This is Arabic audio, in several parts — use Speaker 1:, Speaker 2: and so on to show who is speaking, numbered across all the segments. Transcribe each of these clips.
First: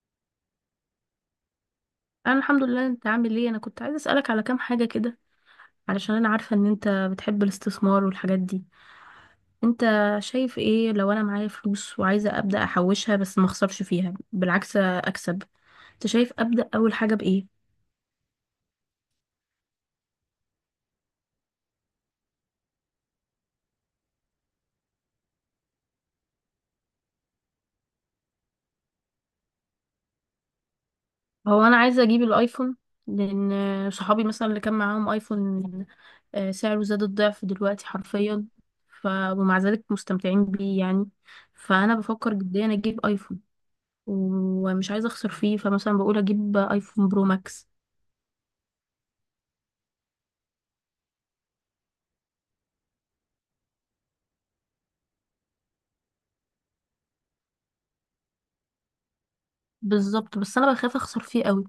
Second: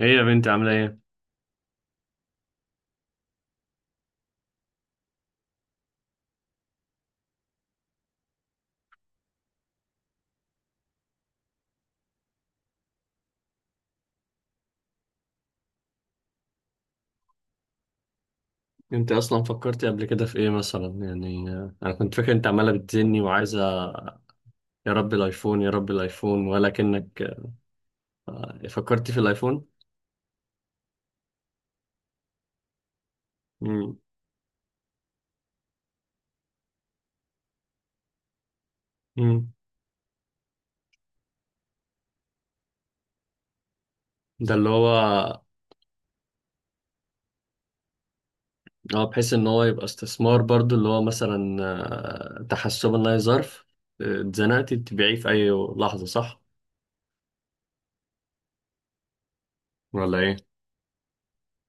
Speaker 1: ايه يا بنتي عاملة ايه؟
Speaker 2: انا الحمد لله. انت عامل ايه؟ انا كنت عايزه اسالك على كام حاجه كده، علشان انا عارفه ان انت بتحب الاستثمار والحاجات دي. انت شايف ايه لو انا معايا فلوس وعايزه ابدا احوشها، بس ما اخسرش فيها، بالعكس اكسب؟ انت شايف ابدا اول حاجه بايه؟
Speaker 1: انت اصلا فكرتي قبل كده في ايه مثلا يعني انا كنت فاكر انت عمالة بتزني وعايزة يا رب الايفون، يا رب الايفون، ولكنك فكرتي في الايفون؟
Speaker 2: هو انا عايزه اجيب الايفون، لان
Speaker 1: مم.
Speaker 2: صحابي مثلا اللي كان معاهم ايفون، سعره زاد الضعف دلوقتي حرفيا. ف
Speaker 1: مم.
Speaker 2: ومع ذلك مستمتعين بيه يعني. فانا بفكر جديا اجيب ايفون،
Speaker 1: ده اللي
Speaker 2: ومش عايزه اخسر
Speaker 1: هو،
Speaker 2: فيه، فمثلا بقول اجيب ايفون برو ماكس.
Speaker 1: اه بحيث ان هو يبقى استثمار برضو اللي هو مثلا تحسبا لا ظرف، اتزنقتي تبيعيه في اي لحظة، صح؟ ولا ايه؟
Speaker 2: بالظبط، بس انا بخاف اخسر فيه قوي.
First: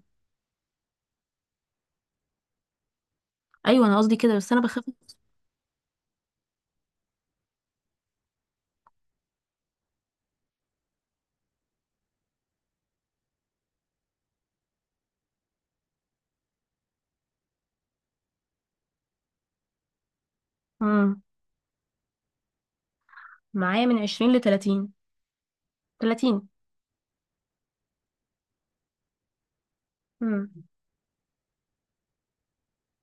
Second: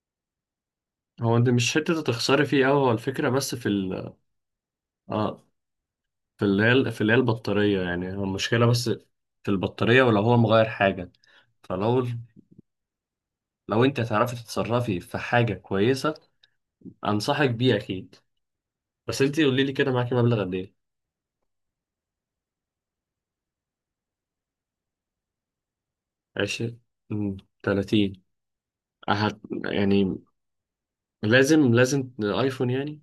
Speaker 1: هو انت مش حتة تخسري فيه اوي، هو الفكرة بس في
Speaker 2: ايوه، انا
Speaker 1: ال،
Speaker 2: قصدي كده، بس انا بخاف.
Speaker 1: اه في اللي هي البطارية، يعني هو المشكلة بس في البطارية، ولو هو مغير حاجة، فلو انت هتعرفي تتصرفي في حاجة كويسة انصحك بيه اكيد. بس انت قولي لي كده، معاكي مبلغ قد ايه؟
Speaker 2: امم معايا من 20 ل 30. 30.
Speaker 1: عشرين، تلاتين؟ يعني
Speaker 2: امم
Speaker 1: لازم ايفون يعني؟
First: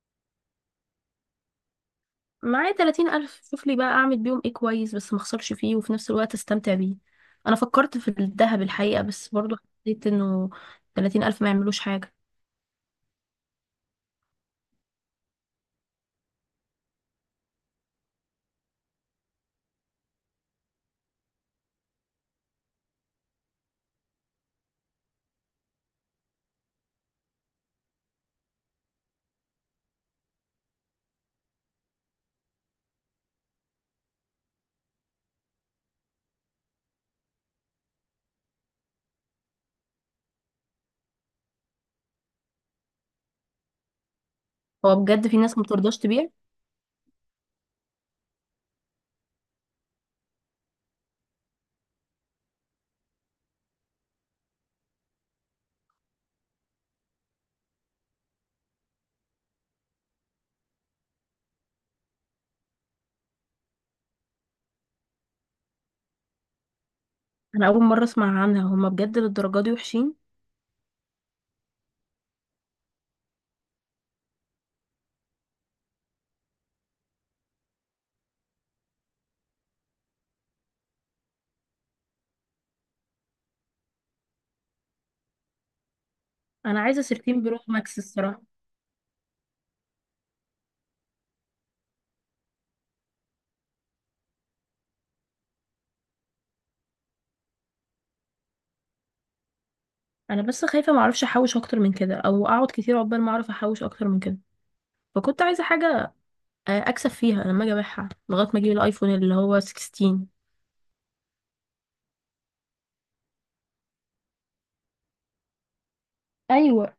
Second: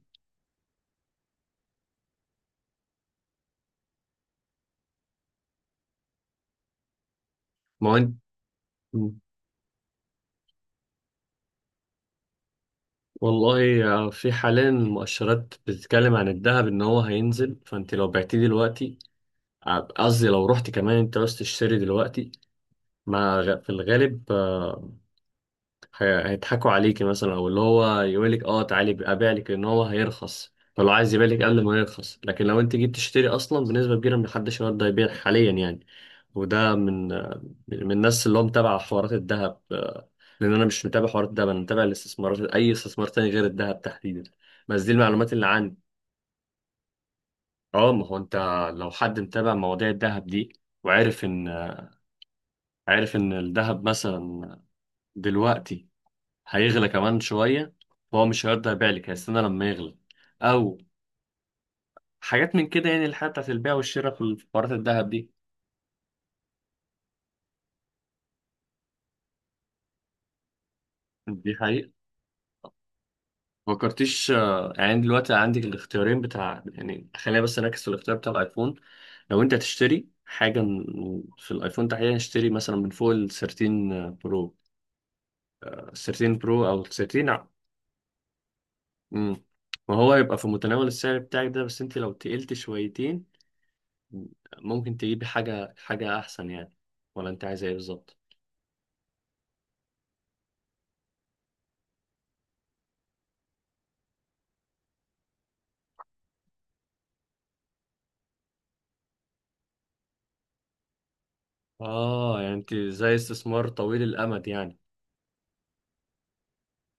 Speaker 2: معايا 30 الف. شوف لي بقى اعمل بيهم ايه كويس، بس ما اخسرش فيه وفي نفس الوقت استمتع بيه. انا
Speaker 1: ما هو
Speaker 2: فكرت في
Speaker 1: انت.
Speaker 2: الذهب الحقيقه،
Speaker 1: مم.
Speaker 2: بس برضو حسيت انه 30 الف ما يعملوش حاجه.
Speaker 1: والله في حاليا المؤشرات بتتكلم عن الذهب ان هو هينزل، فانت لو بعتيه دلوقتي، قصدي لو رحت كمان انت عاوز تشتري دلوقتي، ما غ- في الغالب هيضحكوا عليكي، مثلا، او اللي هو يقولك اه تعالي ابيع لك ان هو هيرخص، فلو عايز يبيع لك قبل ما يرخص، لكن لو انت جيت تشتري اصلا، بنسبه كبيره محدش يقدر يبيع حاليا يعني. وده من الناس اللي هو متابع حوارات الذهب لان انا مش متابع حوارات الذهب، انا متابع الاستثمارات، اي استثمار تاني غير الذهب تحديدا، بس دي
Speaker 2: هو بجد
Speaker 1: المعلومات
Speaker 2: في
Speaker 1: اللي
Speaker 2: ناس ما
Speaker 1: عندي.
Speaker 2: بترضاش تبيع؟
Speaker 1: اه، ما هو انت لو حد متابع مواضيع الذهب دي، وعارف ان عارف ان الذهب مثلا دلوقتي هيغلى كمان شوية، فهو مش هيرضى يبيع لك، هيستنى لما يغلى، أو حاجات من كده يعني، الحاجات بتاعت البيع والشراء في الحوارات الذهب دي.
Speaker 2: انا اول مره اسمع عنها. هما بجد للدرجه دي وحشين؟
Speaker 1: دي حقيقة. فكرتيش يعني دلوقتي عندك الاختيارين بتاع، يعني خلينا بس نركز في الاختيار بتاع الأيفون. لو أنت تشتري حاجة في الأيفون تحديدا، اشتري مثلا من فوق ال 13 برو، ال 13 برو أو
Speaker 2: انا
Speaker 1: ال
Speaker 2: عايزه
Speaker 1: 13
Speaker 2: سيرتين
Speaker 1: ع-
Speaker 2: برو ماكس الصراحه.
Speaker 1: مم. وهو يبقى في متناول السعر بتاعك ده، بس أنت لو تقلت شويتين ممكن تجيبي حاجة أحسن يعني. ولا أنت عايزة إيه بالظبط؟
Speaker 2: انا بس خايفه ما اعرفش احوش اكتر من كده، او اقعد كتير عقبال ما اعرف احوش اكتر من كده. فكنت عايزه حاجه اكسب فيها لما اجي ابيعها لغايه ما اجيب الايفون اللي هو 16.
Speaker 1: آه يعني أنت زي استثمار طويل الأمد يعني.
Speaker 2: ايوه.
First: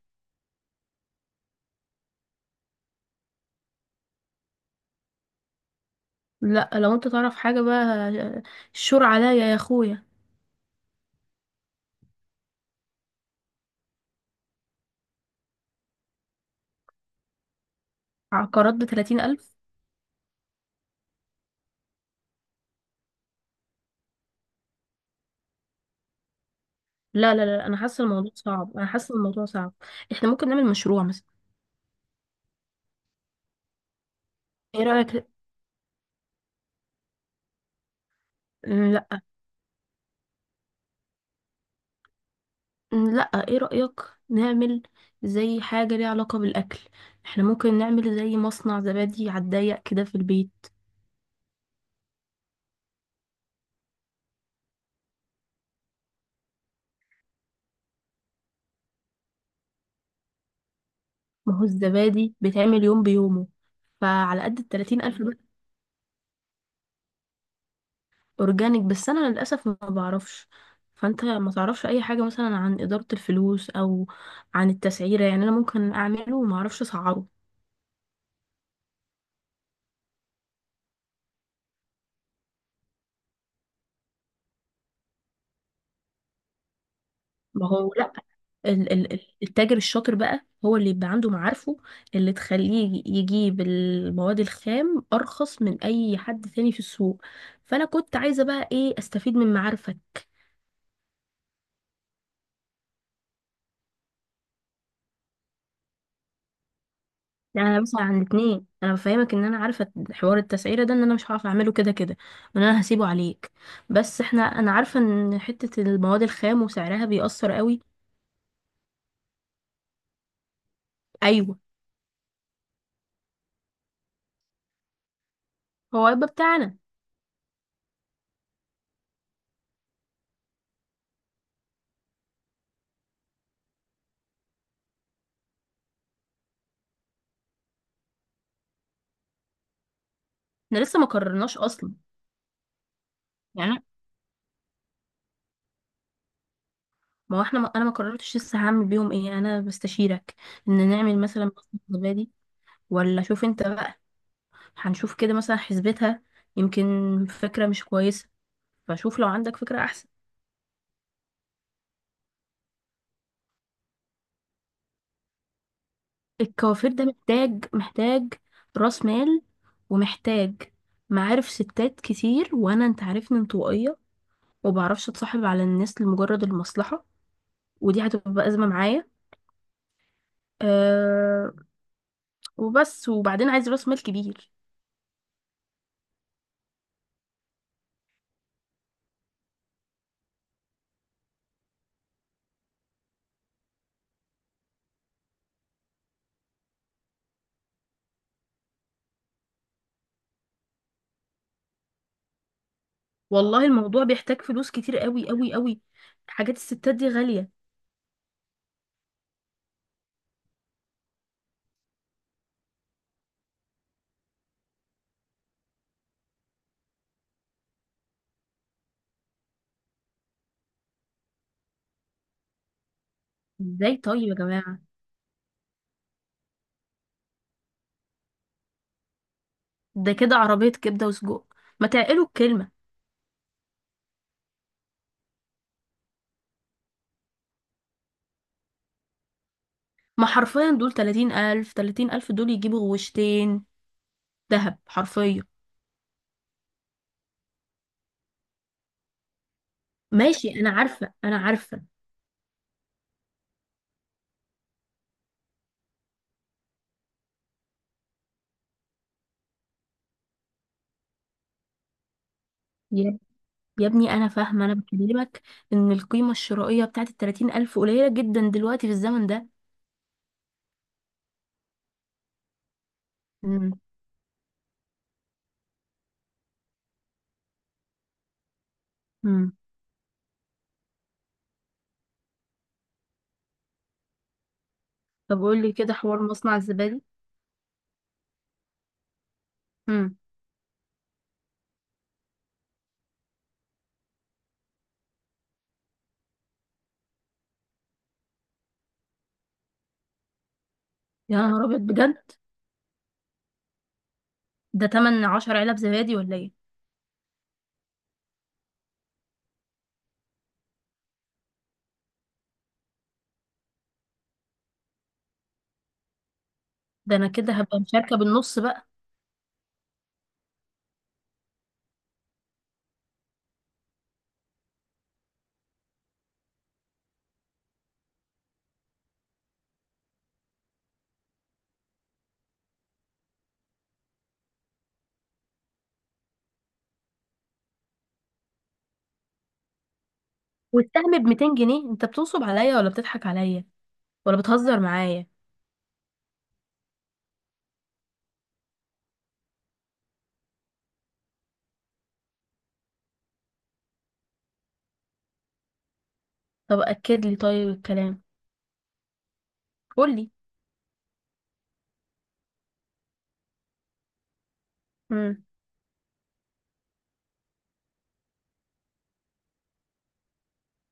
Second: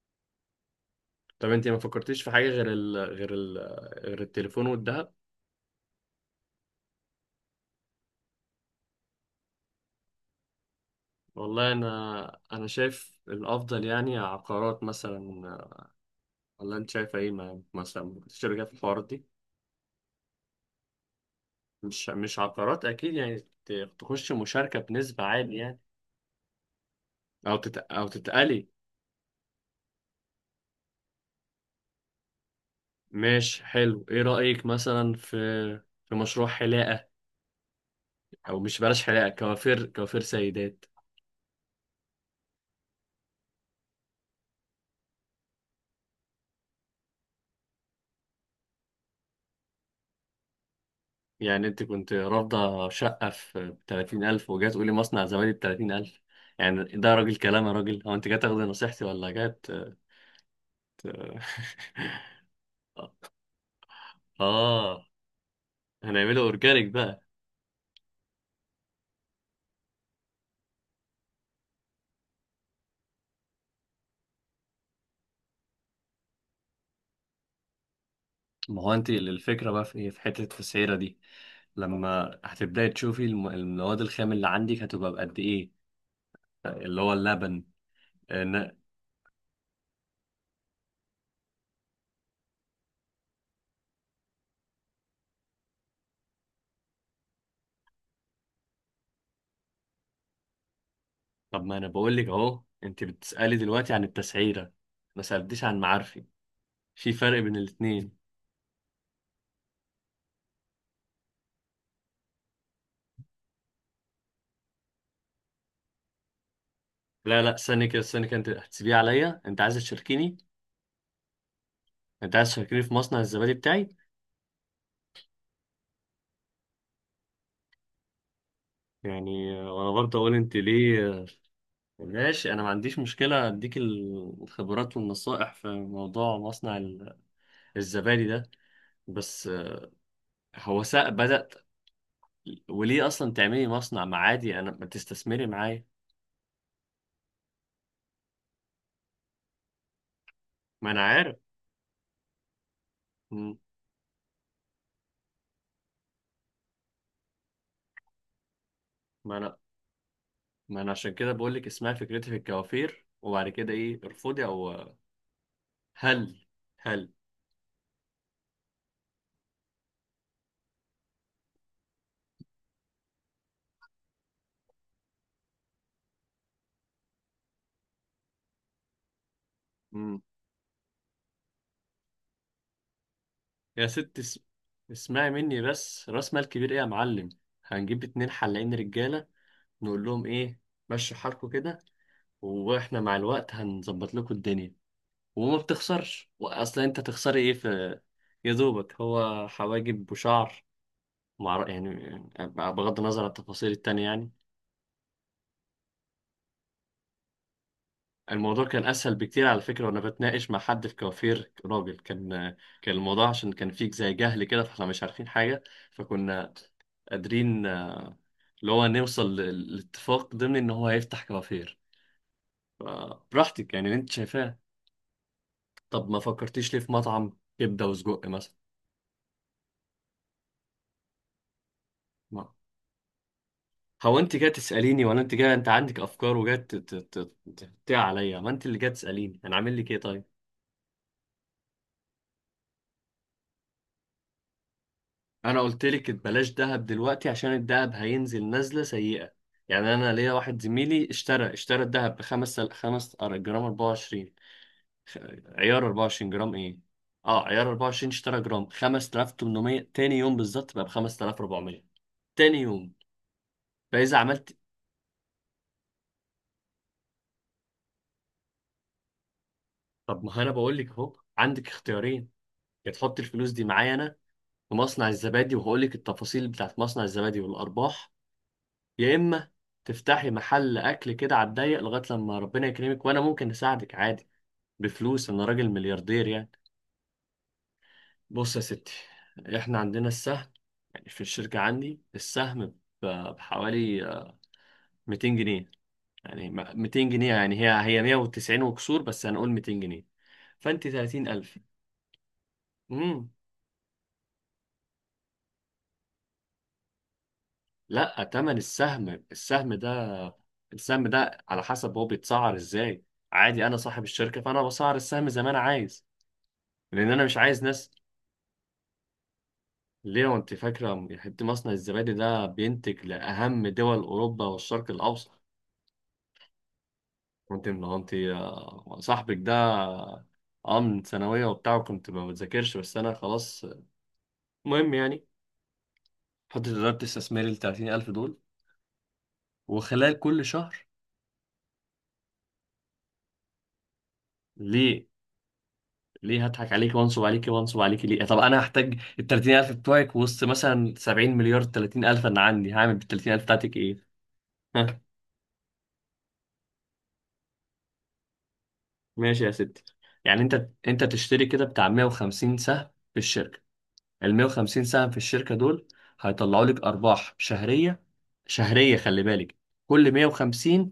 Speaker 1: طب أنت ما فكرتيش في حاجة غير التليفون والذهب؟
Speaker 2: لا، لو انت تعرف حاجه بقى آه، الشور عليا يا اخويا.
Speaker 1: والله أنا شايف الأفضل يعني عقارات مثلا، ولا أنت شايفة إيه؟ مثلا ممكن تشتركي في
Speaker 2: عقارات ب
Speaker 1: الحوارات
Speaker 2: 30
Speaker 1: دي؟
Speaker 2: الف؟
Speaker 1: مش عقارات أكيد يعني، تخش مشاركة بنسبة عالية يعني،
Speaker 2: لا لا لا، انا حاسه
Speaker 1: أو
Speaker 2: الموضوع
Speaker 1: تتقلي.
Speaker 2: صعب، انا حاسه الموضوع صعب. احنا ممكن نعمل مشروع مثلا.
Speaker 1: ماشي، حلو. إيه رأيك
Speaker 2: ايه
Speaker 1: مثلا
Speaker 2: رايك؟
Speaker 1: في مشروع حلاقة؟ او مش، بلاش
Speaker 2: لا.
Speaker 1: حلاقه، كوافير، كوافير سيدات.
Speaker 2: لا. ايه رايك نعمل زي حاجه ليها علاقه بالاكل؟ احنا ممكن نعمل زي مصنع زبادي على الضيق كده في البيت.
Speaker 1: يعني انت كنت رافضه شقه في 30,000 وجاي تقولي مصنع زبادي ب 30,000؟ يعني ده راجل كلام يا راجل، هو انت جاي تاخدي نصيحتي ولا جاي ت-
Speaker 2: ما هو الزبادي بيتعمل يوم بيومه، فعلى قد ال 30
Speaker 1: اه،
Speaker 2: الف.
Speaker 1: هنعمله اورجانيك بقى.
Speaker 2: اورجانيك، بس انا للاسف ما بعرفش. فانت ما تعرفش اي حاجه مثلا عن اداره الفلوس، او عن التسعيره؟ يعني انا ممكن اعمله وما اعرفش اسعره.
Speaker 1: ما هو انت الفكره بقى في ايه، في حته التسعيره دي، لما هتبداي تشوفي المواد الخام اللي عندك هتبقى بقد ايه، اللي هو اللبن.
Speaker 2: ما هو لا،
Speaker 1: إن-
Speaker 2: التاجر الشاطر بقى هو اللي يبقى عنده معارفه اللي تخليه يجيب المواد الخام ارخص من اي حد تاني في السوق. فانا كنت عايزه بقى ايه؟ استفيد من معارفك.
Speaker 1: طب ما انا بقول لك اهو، انت بتسالي دلوقتي عن التسعيره، ما سالتيش عن معارفي، في فرق بين
Speaker 2: لا، انا بسأل عن
Speaker 1: الاتنين.
Speaker 2: الاتنين. انا بفهمك ان انا عارفه حوار التسعيره ده، ان انا مش هعرف اعمله كده كده، وان انا هسيبه عليك. بس احنا، انا عارفه ان حته المواد الخام وسعرها
Speaker 1: لا
Speaker 2: بيأثر
Speaker 1: لا،
Speaker 2: قوي.
Speaker 1: استني كده، استني كده، انت هتسيبيه عليا؟ انت عايز تشاركيني؟
Speaker 2: ايوه.
Speaker 1: انت عايز تشاركيني في مصنع الزبادي بتاعي؟
Speaker 2: هو هيبقى بتاعنا.
Speaker 1: يعني وانا برضه اقول انت ليه ماشي. انا ما عنديش مشكله اديك الخبرات والنصائح في موضوع مصنع الزبادي ده، بس
Speaker 2: احنا
Speaker 1: هو
Speaker 2: لسه ما
Speaker 1: سا بدأت،
Speaker 2: قررناش اصلا.
Speaker 1: وليه اصلا تعملي
Speaker 2: يعني
Speaker 1: مصنع، ما عادي انا، ما تستثمري معايا.
Speaker 2: ما هو احنا، ما انا ما قررتش لسه هعمل بيهم ايه، انا بستشيرك ان
Speaker 1: ما انا
Speaker 2: نعمل
Speaker 1: عارف.
Speaker 2: مثلا بصمه زبادي. ولا شوف
Speaker 1: مم.
Speaker 2: انت بقى. هنشوف كده مثلا، حسبتها يمكن فكره مش كويسه. فشوف لو
Speaker 1: ما
Speaker 2: عندك
Speaker 1: انا،
Speaker 2: فكره احسن.
Speaker 1: عشان كده بقول لك اسمها، فكرتي في الكوافير وبعد كده ايه، ارفضي او هل
Speaker 2: الكوافير ده
Speaker 1: هل
Speaker 2: محتاج، راس مال، ومحتاج معارف ستات كتير، وانا انت عارفني انطوائيه، وبعرفش اتصاحب على الناس لمجرد المصلحه، ودي هتبقى ازمه معايا. أه. وبس. وبعدين عايز
Speaker 1: يا
Speaker 2: راس مال
Speaker 1: ست
Speaker 2: كبير.
Speaker 1: اسمعي مني بس، راس مال كبير ايه يا معلم، هنجيب اتنين حلاقين رجاله، نقول لهم ايه، مشوا حالكوا كده، واحنا مع الوقت هنظبط لكم الدنيا، وما بتخسرش، واصلا انت تخسري ايه في، يا دوبك هو حواجب وشعر، مع يعني بغض النظر عن
Speaker 2: والله
Speaker 1: التفاصيل التانية
Speaker 2: الموضوع
Speaker 1: يعني.
Speaker 2: بيحتاج فلوس كتير قوي قوي قوي. حاجات الستات دي غاليه.
Speaker 1: الموضوع كان اسهل بكتير على فكره، وانا بتناقش مع حد في كوافير راجل، كان كان الموضوع عشان كان فيك زي جهل كده، فاحنا مش عارفين حاجه، فكنا قادرين اللي هو نوصل لاتفاق ضمن ان هو هيفتح كوافير. فبراحتك يعني،
Speaker 2: ازاي
Speaker 1: اللي انت
Speaker 2: طيب يا
Speaker 1: شايفاه.
Speaker 2: جماعه؟
Speaker 1: طب ما فكرتيش ليه في مطعم كبده وسجق مثلا؟
Speaker 2: ده كده عربيه كبده وسجق. ما تعقلوا
Speaker 1: ما-
Speaker 2: الكلمه.
Speaker 1: هو انت جاي تساليني ولا انت جاي، انت عندك افكار وجاي تقطع عليا؟ ما انت اللي جاي تساليني، انا عامل لك ايه طيب؟
Speaker 2: ما حرفيا دول 30,000، دول يجيبوا غوشتين دهب حرفيا.
Speaker 1: انا قلت لك بلاش دهب دلوقتي عشان الدهب هينزل نزله سيئه، يعني انا ليا
Speaker 2: ماشي،
Speaker 1: واحد
Speaker 2: انا
Speaker 1: زميلي
Speaker 2: عارفه، انا
Speaker 1: اشترى
Speaker 2: عارفه.
Speaker 1: اشترى الدهب بخمس، جرام 24، خ- عيار 24 جرام ايه، اه عيار 24 اشترى جرام 5800، تاني يوم بالظبط بقى ب 5400، تاني يوم.
Speaker 2: يا يا ابني
Speaker 1: فاذا
Speaker 2: انا
Speaker 1: عملت،
Speaker 2: فاهمه. انا بكلمك ان القيمه الشرائيه بتاعت الـ30 ألف قليله جدا دلوقتي في الزمن ده.
Speaker 1: طب ما انا بقول لك اهو، عندك اختيارين، يا تحط الفلوس دي
Speaker 2: امم.
Speaker 1: معايا انا في مصنع الزبادي، وهقول لك التفاصيل بتاعت مصنع الزبادي والارباح، يا اما
Speaker 2: امم.
Speaker 1: تفتحي محل اكل كده على الضيق لغايه لما ربنا يكرمك، وانا ممكن اساعدك عادي بفلوس،
Speaker 2: طب
Speaker 1: انا
Speaker 2: قول
Speaker 1: راجل
Speaker 2: لي كده حوار
Speaker 1: ملياردير يعني.
Speaker 2: مصنع الزبادي.
Speaker 1: بص يا ستي، احنا عندنا
Speaker 2: امم.
Speaker 1: السهم، يعني في الشركه عندي السهم ب- بحوالي 200 جنيه، يعني 200 جنيه، يعني هي 190 وكسور، بس هنقول 200 جنيه. فانت
Speaker 2: يا
Speaker 1: 30,000.
Speaker 2: نهار ابيض بجد!
Speaker 1: امم.
Speaker 2: ده تمن 10 علب زبادي ولا ايه؟
Speaker 1: لا، تمن السهم، السهم ده على حسب هو بيتسعر ازاي، عادي انا صاحب الشركه، فانا بسعر السهم زي ما انا عايز، لان
Speaker 2: ده
Speaker 1: انا
Speaker 2: انا
Speaker 1: مش
Speaker 2: كده
Speaker 1: عايز
Speaker 2: هبقى
Speaker 1: ناس.
Speaker 2: مشاركه بالنص بقى.
Speaker 1: ليه وانت فاكرة حتة مصنع الزبادي ده بينتج لأهم دول أوروبا والشرق الأوسط؟ وانت من انت، صاحبك ده اه من ثانوية وبتاع، كنت ما بذاكرش، بس أنا خلاص، المهم يعني، حطيت إدارة استثماري التلاتين ألف دول، وخلال كل شهر،
Speaker 2: والسهم ب 200 جنيه؟ انت بتنصب عليا ولا بتضحك عليا ولا بتهزر
Speaker 1: ليه
Speaker 2: معايا؟
Speaker 1: ليه هضحك عليكي وانصب عليكي ليه؟ طب أنا هحتاج التلاتين ألف بتوعك وسط مثلا سبعين مليار؟ تلاتين ألف أنا عندي هعمل بالتلاتين ألف بتاعتك إيه؟
Speaker 2: طب اكد لي طيب الكلام.
Speaker 1: ماشي يا ستي،
Speaker 2: قول لي.
Speaker 1: يعني انت تشتري كده بتاع 150 سهم في الشركه، ال 150 سهم في
Speaker 2: امم.
Speaker 1: الشركه دول هيطلعوا لك ارباح شهريه، شهريه خلي بالك، كل 150،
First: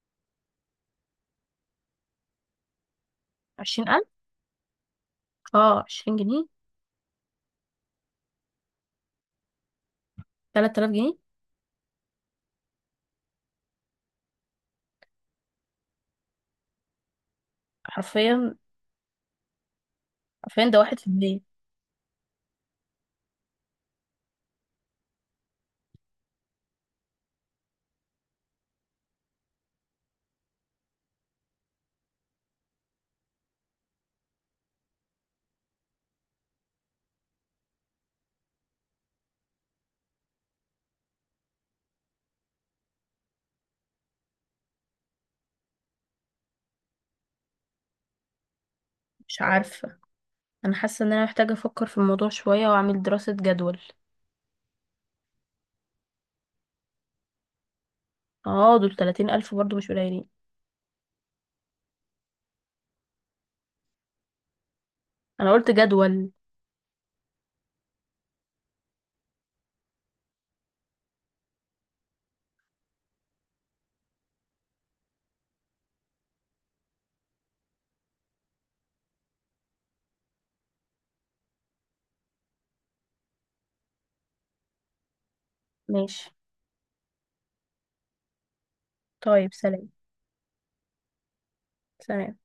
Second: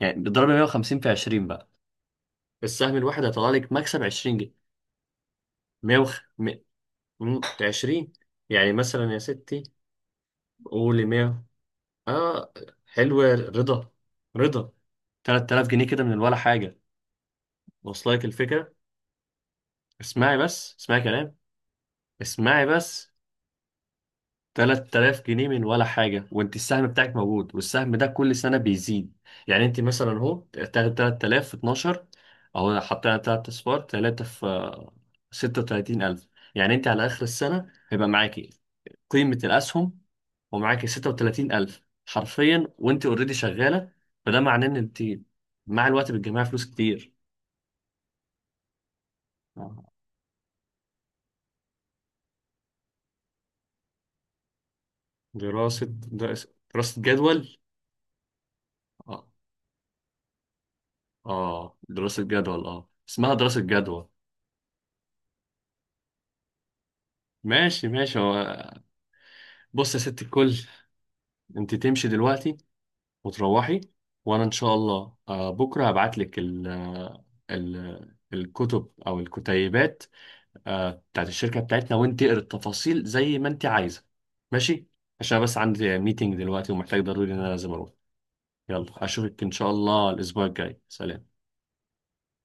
Speaker 1: يعني بتضرب 150 في 20 بقى، السهم الواحد هيطلع لك مكسب
Speaker 2: 20,000.
Speaker 1: 20 جنيه.
Speaker 2: اه،
Speaker 1: 100
Speaker 2: 20
Speaker 1: وخ...
Speaker 2: جنيه
Speaker 1: م... م- 20، يعني مثلا يا ستي
Speaker 2: 3000
Speaker 1: قولي
Speaker 2: جنيه
Speaker 1: 100، اه، حلو يا رضا، رضا، 3000 جنيه كده من ولا حاجه، واصله لك
Speaker 2: حرفيا.
Speaker 1: الفكره؟ اسمعي
Speaker 2: حرفيا
Speaker 1: بس،
Speaker 2: ده
Speaker 1: اسمعي كلام،
Speaker 2: 1%.
Speaker 1: اسمعي بس، 3000 جنيه من ولا حاجة، وانت السهم بتاعك موجود، والسهم ده كل سنة بيزيد، يعني انت مثلا اهو، تاخد 3000 في 12، اهو حطينا 3 اصفار، 3 في 36,000، يعني انت على اخر السنة هيبقى معاكي قيمة الاسهم، ومعاكي 36,000 حرفيا وانت اوريدي شغالة. فده معناه ان انت مع الوقت بتجمعي فلوس كتير.
Speaker 2: مش
Speaker 1: آه.
Speaker 2: عارفة. أنا حاسة إن أنا محتاجة أفكر في الموضوع شوية وأعمل دراسة جدول.
Speaker 1: دراسة، دراسة، دراسة جدول؟
Speaker 2: اه، دول
Speaker 1: اه،
Speaker 2: 30 ألف برضو مش قليلين.
Speaker 1: اه، دراسة جدول، اه اسمها دراسة جدول؟
Speaker 2: أنا قلت جدول.
Speaker 1: ماشي، ماشي. هو بص يا ست الكل، انت تمشي دلوقتي وتروحي، وانا ان شاء الله بكره هبعت لك ال الكتب او الكتيبات بتاعت الشركه بتاعتنا، وانت اقري التفاصيل زي ما انت عايزه، ماشي؟ عشان بس عندي
Speaker 2: ماشي.
Speaker 1: ميتنج دلوقتي ومحتاج ضروري ان انا لازم اروح. يلا اشوفك ان
Speaker 2: طيب،
Speaker 1: شاء
Speaker 2: سلام.
Speaker 1: الله الاسبوع الجاي، سلام.
Speaker 2: سلام.